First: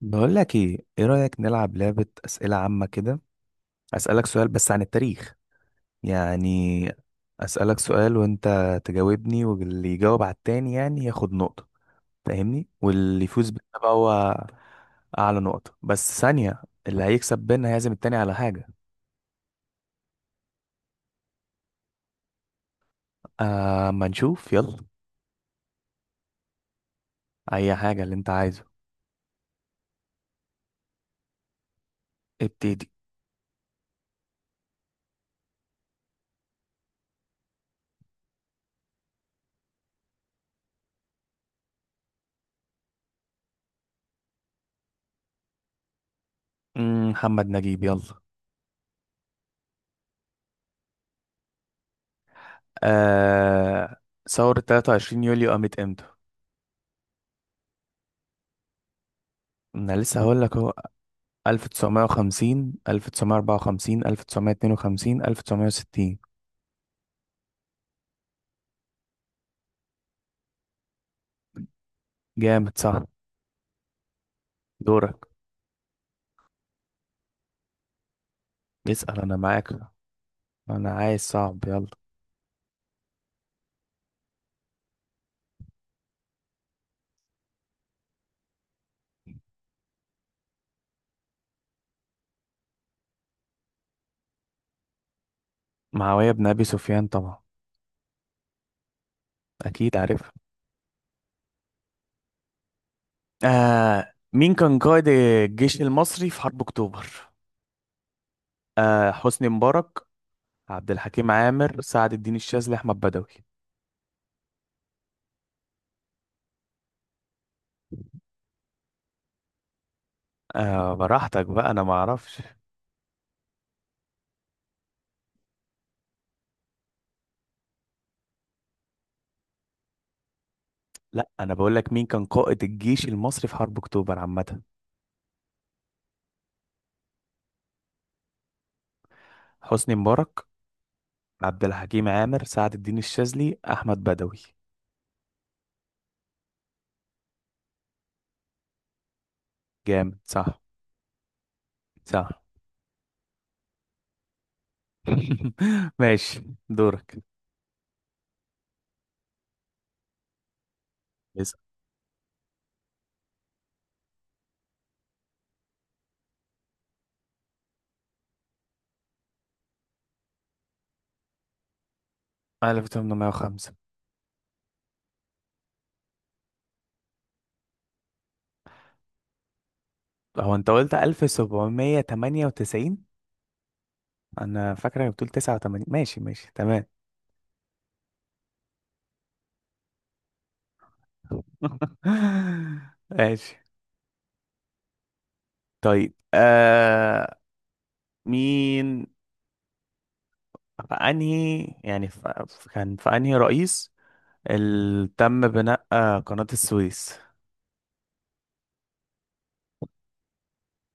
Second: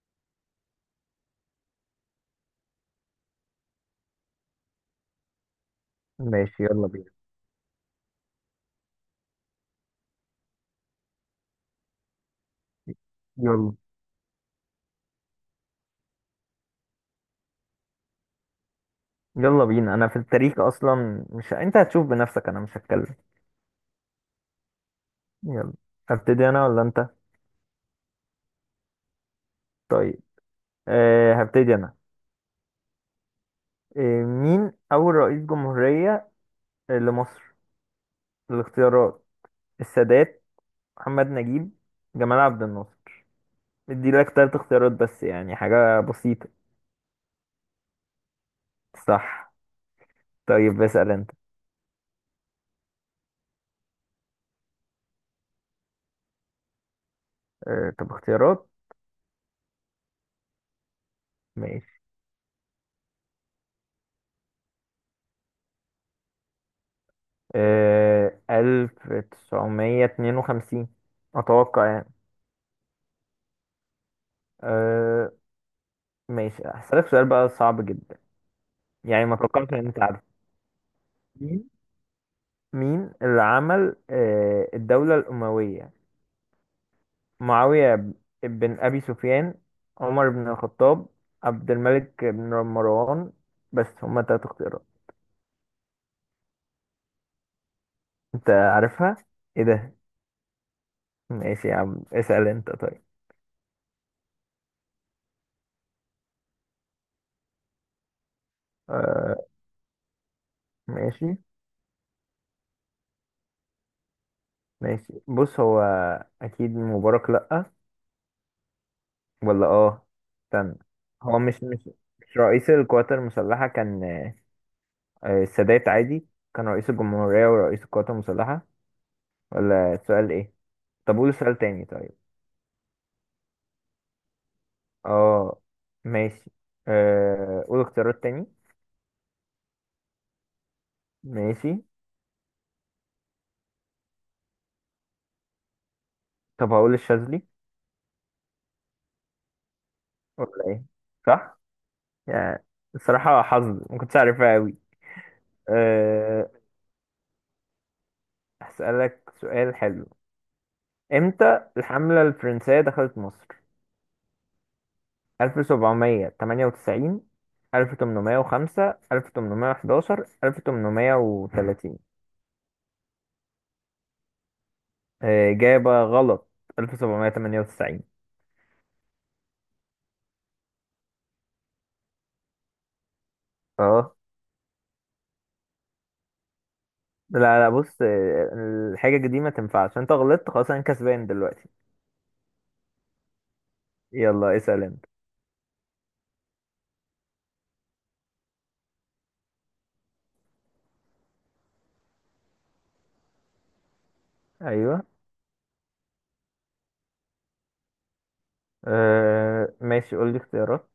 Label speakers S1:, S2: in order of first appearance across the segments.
S1: بقول لك ايه رأيك نلعب لعبة أسئلة عامة كده؟ أسألك سؤال بس عن التاريخ،
S2: ماشي يلا
S1: يعني
S2: بينا.
S1: أسألك سؤال وانت تجاوبني، واللي يجاوب على التاني يعني ياخد نقطة، فاهمني؟ واللي يفوز بينا
S2: يلا
S1: بقى هو أعلى نقطة. بس ثانية، اللي هيكسب بينا هيعزم التاني على حاجة.
S2: يلا بينا، انا في التاريخ اصلا، مش، انت هتشوف بنفسك، انا مش هتكلم.
S1: أما نشوف، يلا.
S2: يلا. هبتدي انا ولا انت؟
S1: أي حاجة اللي انت عايزه.
S2: طيب. هبتدي انا.
S1: ابتدي.
S2: مين اول رئيس جمهورية لمصر؟ الاختيارات: السادات، محمد نجيب، جمال عبد الناصر. ادي لك ثلاث اختيارات بس، يعني حاجة بسيطة.
S1: محمد نجيب، يلا.
S2: صح. طيب اسأل انت.
S1: آه... ثورة 23 يوليو قامت امتى؟
S2: طب اختيارات.
S1: أنا لسه هقول لك.
S2: ماشي.
S1: 1950، 1954، 1952، 1960.
S2: 1952 اتوقع يعني.
S1: جامد، صح. دورك.
S2: آه، ماشي. هسألك سؤال بقى صعب جدا.
S1: اسأل،
S2: يعني
S1: أنا
S2: ما
S1: معاك.
S2: توقعتش ان انت عارف.
S1: أنا عايز صعب،
S2: مين
S1: يلا.
S2: مين اللي عمل الدولة الأموية؟ معاوية بن أبي سفيان، عمر بن الخطاب، عبد الملك بن مروان. بس هما تلات اختيارات.
S1: معاوية بن أبي سفيان طبعا.
S2: انت عارفها؟ ايه
S1: أكيد
S2: ده.
S1: عارفها.
S2: ماشي يا عم، اسأل انت طيب.
S1: مين كان قائد الجيش المصري في حرب أكتوبر؟
S2: آه
S1: حسني مبارك، عبد الحكيم
S2: ماشي.
S1: عامر، سعد الدين الشاذلي، أحمد بدوي.
S2: ماشي بص، هو اكيد مبارك لأ. ولا اه؟ استنى. هو
S1: براحتك
S2: مش
S1: بقى، أنا
S2: مش
S1: ما
S2: مش
S1: أعرفش.
S2: رئيس القوات المسلحة كان؟ السادات عادي كان رئيس الجمهورية ورئيس القوات المسلحة. ولا السؤال ايه؟ طب
S1: لا،
S2: قول
S1: أنا
S2: سؤال
S1: بقول
S2: تاني
S1: لك مين
S2: طيب.
S1: كان قائد الجيش المصري في حرب أكتوبر عامة.
S2: اه. ماشي. قول اختيارات تاني.
S1: حسني مبارك، عبد
S2: ماشي.
S1: الحكيم عامر، سعد الدين الشاذلي، احمد بدوي.
S2: طب هقول الشاذلي.
S1: جامد، صح.
S2: ولا ايه؟ صح.
S1: صح.
S2: يعني الصراحة حظ، ما كنتش عارفها قوي.
S1: ماشي.
S2: أه
S1: دورك.
S2: هسألك سؤال حلو.
S1: اسأل.
S2: امتى الحملة الفرنسية دخلت مصر؟ 1798، 1805، 1811، 1830.
S1: 1805.
S2: إجابة غلط. 1798.
S1: هو انت قلت 1798؟
S2: اه.
S1: انا فاكره انك بتقول 89. ماشي ماشي، تمام.
S2: لا لا، بص الحاجة دي ما تنفعش، انت غلطت خلاص، انا كسبان دلوقتي.
S1: ماشي.
S2: يلا اسأل انت.
S1: طيب. مين في انهي، يعني في كان في انهي رئيس
S2: ايوه.
S1: اللي تم بناء قناة السويس؟
S2: ماشي، قول لي اختيارات.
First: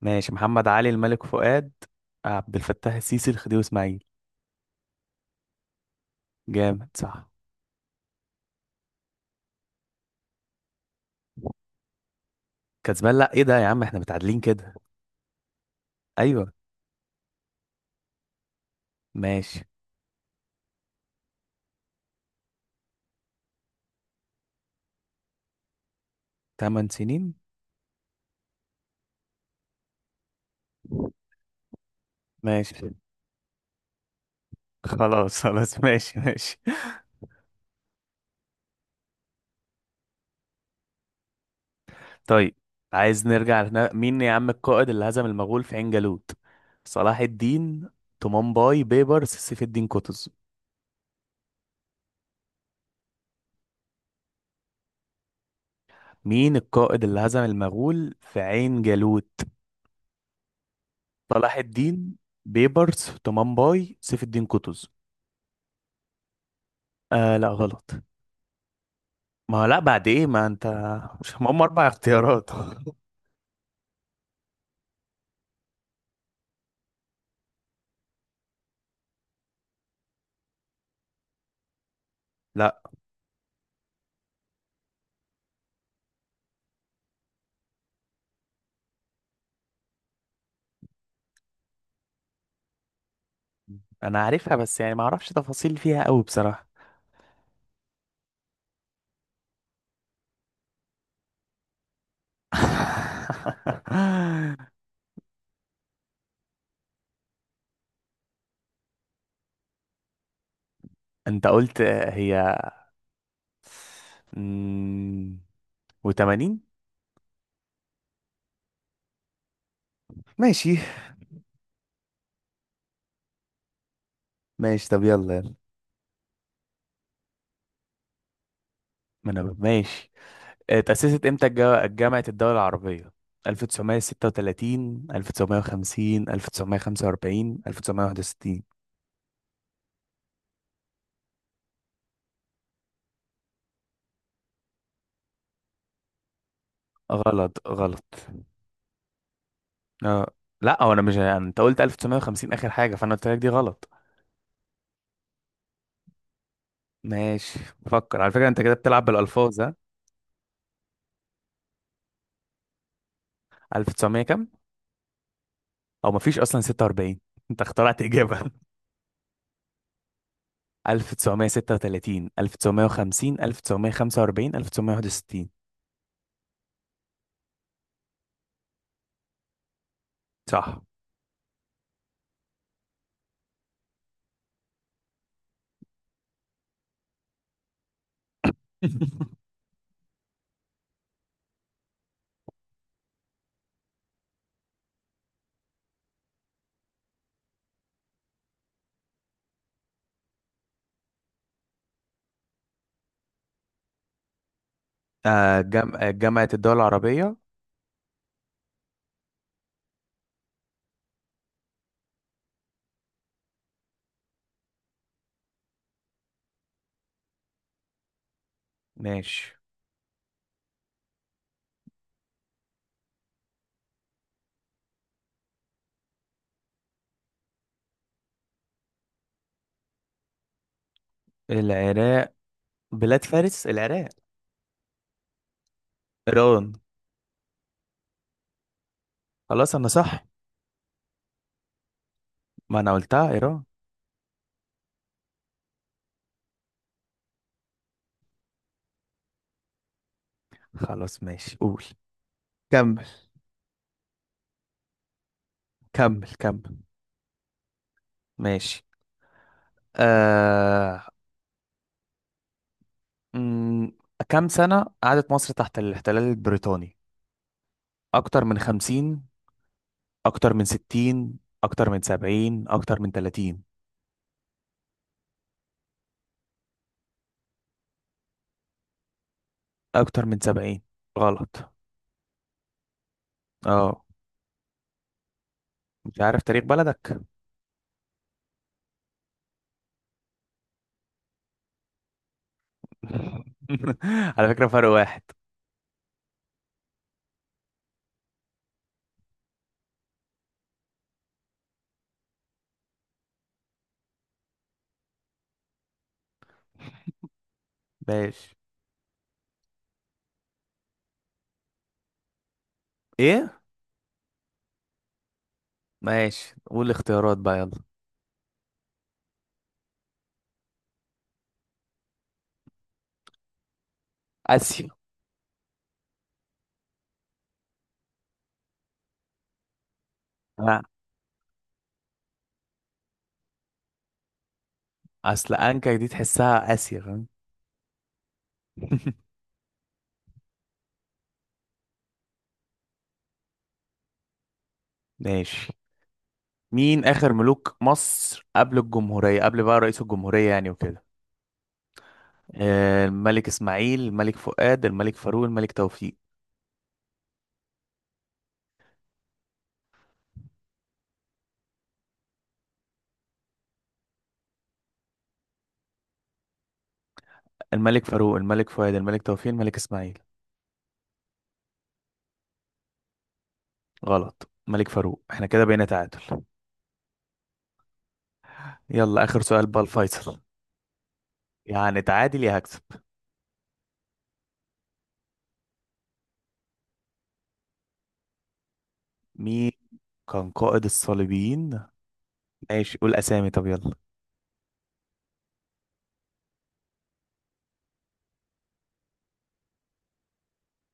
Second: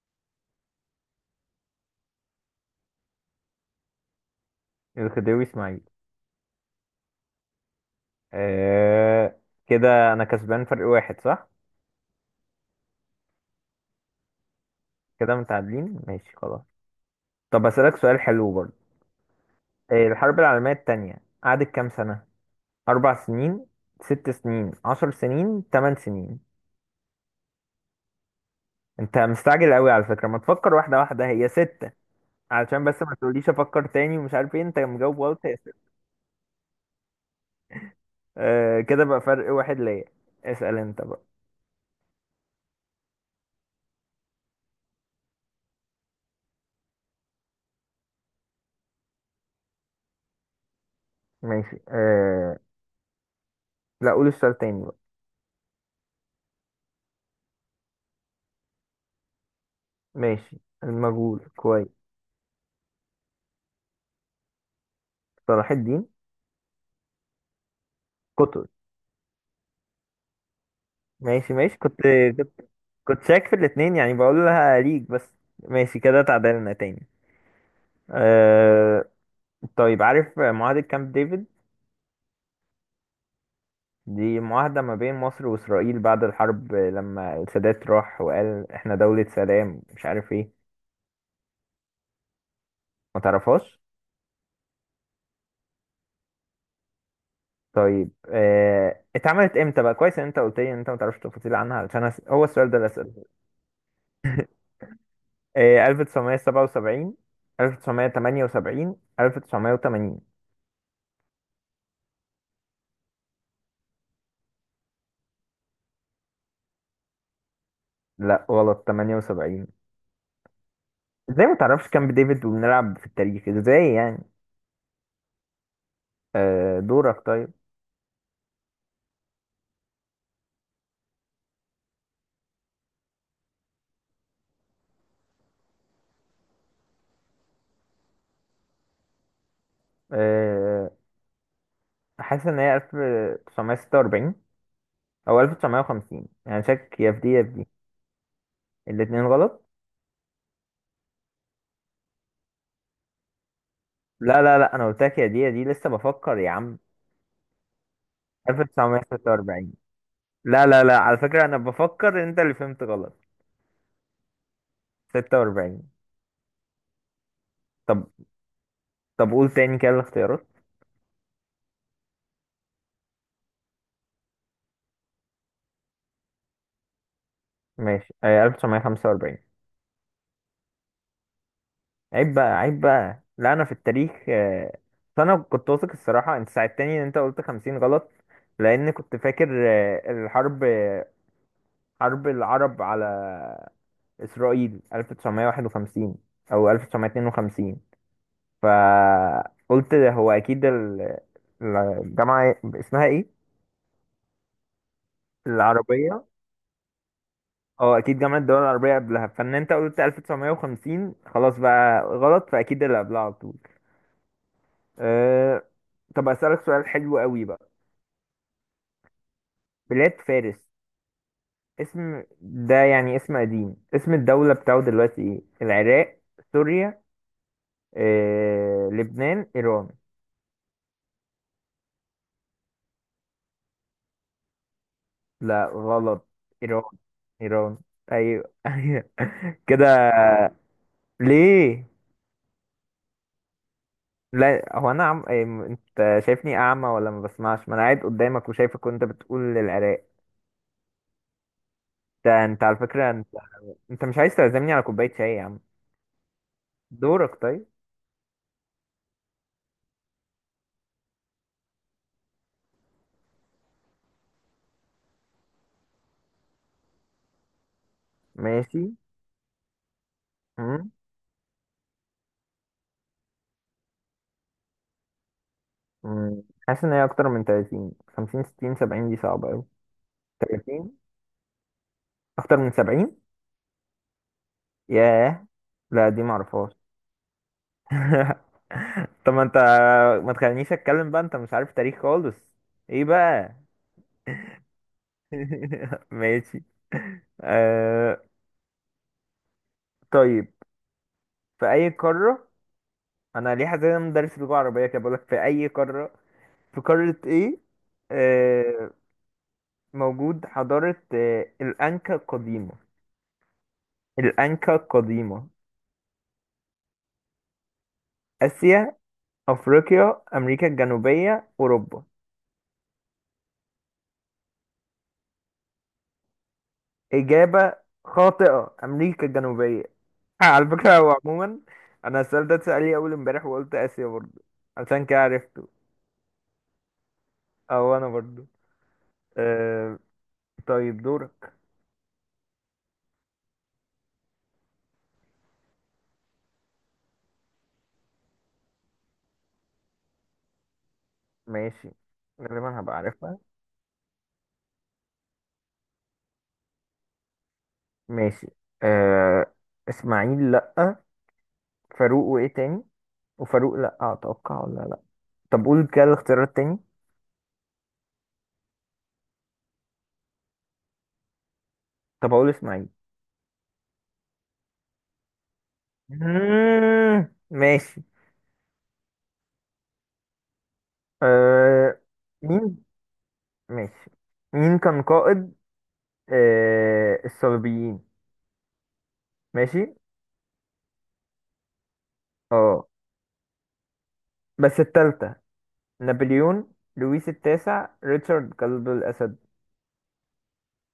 S1: ماشي. محمد علي، الملك فؤاد، عبد الفتاح السيسي، الخديوي اسماعيل.
S2: الخديوي اسماعيل.
S1: جامد، صح.
S2: آه كده انا كسبان فرق واحد، صح.
S1: كسبان؟ لا، ايه ده يا عم، احنا متعادلين كده.
S2: كده متعادلين، ماشي
S1: ايوه.
S2: خلاص. طب اسألك سؤال حلو برضه.
S1: ماشي.
S2: الحرب العالمية التانية قعدت كام سنة؟ 4 سنين، 6 سنين، 10 سنين، 8 سنين.
S1: تمن سنين.
S2: انت مستعجل قوي على فكرة، ما تفكر واحدة واحدة، هي ست. علشان
S1: ماشي،
S2: بس ما تقوليش افكر تاني ومش عارف ايه، انت مجاوب
S1: خلاص
S2: غلط يا اسف.
S1: خلاص. ماشي ماشي.
S2: كده بقى فرق واحد ليا، اسأل انت بقى.
S1: طيب، عايز نرجع لهنا. مين يا عم القائد اللي هزم المغول في عين جالوت؟ صلاح الدين، طمان باي، بيبر، سيف الدين قطز.
S2: ماشي. لا، قول السؤال تاني بقى.
S1: مين القائد اللي هزم المغول في عين جالوت؟
S2: ماشي، المغول
S1: صلاح
S2: كويس.
S1: الدين، بيبرس، طمان باي، سيف الدين قطز.
S2: صلاح الدين.
S1: لا، غلط.
S2: قطز.
S1: ما هو لا، بعد ايه، ما انت. مش
S2: ماشي
S1: هم
S2: ماشي،
S1: اربع اختيارات.
S2: كنت كنت شاك في الاتنين يعني بقول لها ليك بس. ماشي كده تعادلنا تاني. آه طيب، عارف معاهدة كامب ديفيد؟
S1: لا.
S2: دي معاهدة ما بين مصر وإسرائيل بعد الحرب، لما السادات راح وقال احنا دولة سلام مش عارف ايه. ما تعرفهاش؟
S1: انا عارفها، بس يعني ما اعرفش تفاصيل فيها قوي بصراحة.
S2: طيب، اتعملت امتى بقى؟ كويس ان انت قلت لي ان انت ما تعرفش تفاصيل عنها، علشان هو السؤال ده اللي اساله. 1977، 1978، 1980.
S1: انت قلت هي و80.
S2: لا غلط، 78.
S1: ماشي
S2: ازاي ما تعرفش كامب ديفيد وبنلعب في التاريخ، ازاي يعني.
S1: ماشي. طب يلا يلا.
S2: دورك طيب.
S1: ما انا ماشي. اتأسست امتى جامعة الدول العربية؟ 1936، 1950، 1945، 1961.
S2: آه، حاسس ان هي 1946 او 1950 يعني، شك يا في دي يا في
S1: غلط
S2: دي.
S1: غلط.
S2: الاتنين غلط؟
S1: اه. لا هو انا، مش انت قلت 1950 اخر حاجه، فانا قلت لك دي غلط.
S2: لا لا لا، انا قلت لك يا دي يا دي، لسه بفكر يا عم.
S1: ماشي، بفكر على فكره، انت كده بتلعب بالالفاظ،
S2: 1946.
S1: ها.
S2: لا لا لا، على فكرة أنا بفكر، أنت اللي فهمت غلط.
S1: 1900 كام؟
S2: 46.
S1: او مفيش اصلا 46. انت اخترعت
S2: طب
S1: اجابه.
S2: طب قول تاني كده الاختيارات.
S1: 1936، 1950، 1945، 1961.
S2: ماشي، 1945.
S1: صح.
S2: عيب بقى عيب بقى، لا أنا في التاريخ. بس أنا كنت واثق الصراحة، أنت ساعدتني إن أنت قلت خمسين غلط. لأن كنت فاكر الحرب حرب العرب على إسرائيل 1951 أو 1952، فقلت هو أكيد الجامعة اسمها إيه؟
S1: آه جم... آه،
S2: العربية.
S1: جامعه الدول العربيه.
S2: اه اكيد جامعة الدول العربية قبلها، فان انت قلت 1950 خلاص بقى غلط، فاكيد اللي قبلها على طول. أه... طب اسألك سؤال حلو قوي بقى.
S1: ماشي.
S2: بلاد فارس، اسم ده يعني اسم قديم، اسم الدولة بتاعه دلوقتي ايه؟ العراق، سوريا، لبنان، ايران.
S1: العراق. بلاد فارس، العراق.
S2: لا غلط،
S1: ايران.
S2: ايران. ايران. ايوه. ايوه.
S1: خلاص،
S2: كده؟
S1: انا صح.
S2: ليه؟
S1: ما انا قلتها ايران.
S2: لا، هو انا إيه، انت شايفني اعمى ولا ما بسمعش؟ ما انا قاعد قدامك وشايفك وانت بتقول العراق.
S1: خلاص ماشي، قول.
S2: ده انت على
S1: كمل.
S2: فكرة، انت مش عايز تعزمني على كوباية شاي يا عم.
S1: كمل كمل.
S2: دورك طيب.
S1: ماشي. آه... مم، كام سنة قعدت مصر تحت الاحتلال البريطاني؟ أكتر من
S2: ماشي.
S1: خمسين، أكتر من
S2: مم.
S1: ستين، أكتر من سبعين، أكتر من تلاتين.
S2: مم. حاسس ان هي اكتر من 30، 50، 60، 70، دي صعبة اوي.
S1: أكتر من سبعين.
S2: 30.
S1: غلط.
S2: اكتر من 70.
S1: اه.
S2: ياه، لا
S1: مش
S2: دي
S1: عارف تاريخ
S2: معرفهاش.
S1: بلدك.
S2: طب ما انت، ما تخلينيش اتكلم بقى، انت مش عارف تاريخ خالص. ايه بقى.
S1: على فكرة، فرق واحد.
S2: ماشي. آه... طيب، في اي قارة؟ انا ليه حاسس ان انا مدرس لغة عربية كده بقولك في اي قارة؟ في قارة ايه
S1: ماشي.
S2: آه، موجود حضارة الأنكا القديمة؟
S1: ايه.
S2: الأنكا القديمة.
S1: ماشي، قول الاختيارات بقى، يلا.
S2: آسيا، أفريقيا، أمريكا الجنوبية، أوروبا.
S1: اسيا.
S2: إجابة خاطئة، أمريكا الجنوبية. على
S1: لا.
S2: فكرة هو عموما أنا السؤال ده اتسأل لي أول امبارح وقلت آسيا برضه، عشان كده
S1: اصل
S2: عرفته.
S1: انكا دي تحسها اسيا، فاهم.
S2: أو أنا برضه. أه. طيب دورك.
S1: ماشي. مين اخر ملوك مصر قبل الجمهورية، قبل بقى رئيس الجمهورية يعني وكده؟
S2: ماشي. غالبا هبقى عارفها.
S1: الملك اسماعيل، الملك فؤاد، الملك فاروق، الملك توفيق.
S2: ماشي. أه إسماعيل لأ. فاروق وإيه تاني؟ وفاروق لأ أتوقع ولا لأ؟ طب قول كده الاختيارات تاني.
S1: الملك فاروق، الملك فؤاد، الملك توفيق، الملك اسماعيل.
S2: طب اقول اسماعيل.
S1: غلط، الملك فاروق. احنا كده بقينا تعادل.
S2: مم، ماشي.
S1: يلا، اخر سؤال بقى، الفيصل.
S2: أه
S1: يعني تعادل يا هكسب.
S2: مين. ماشي. مين كان قائد الصليبيين؟
S1: مين
S2: ماشي.
S1: كان قائد الصليبيين؟
S2: اه
S1: ماشي، قول اسامي طب، يلا.
S2: بس التالتة. نابليون، لويس التاسع، ريتشارد قلب الأسد.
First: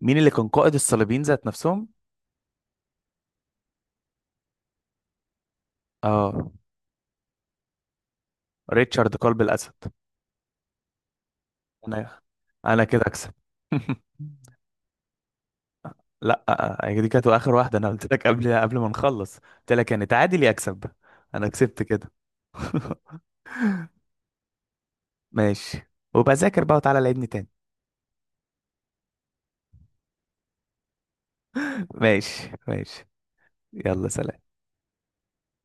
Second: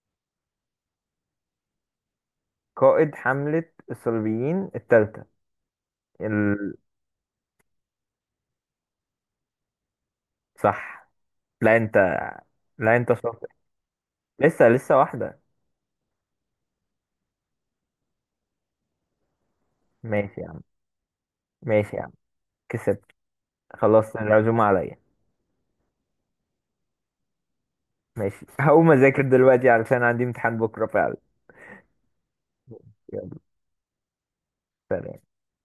S1: مين اللي كان قائد الصليبيين ذات نفسهم؟
S2: قائد حملة الصليبيين التالتة.
S1: اه.
S2: ال...
S1: ريتشارد قلب الاسد.
S2: صح. لا انت.
S1: انا انا
S2: لا
S1: كده
S2: انت
S1: اكسب.
S2: شاطر. لسه واحدة.
S1: لا، دي كانت اخر واحده، انا قلت لك قبل ما نخلص، قلت لك يعني
S2: ماشي
S1: تعادل
S2: يا
S1: يا
S2: عم.
S1: اكسب. انا كسبت
S2: ماشي يا عم.
S1: كده.
S2: كسبت. خلاص العزومة عليا.
S1: ماشي. وبذاكر بقى، وتعالى لعبني تاني.
S2: ماشي هقوم اذاكر دلوقتي علشان عندي امتحان بكرة.
S1: ماشي ماشي،
S2: فعلا.
S1: يلا سلام.
S2: سلام.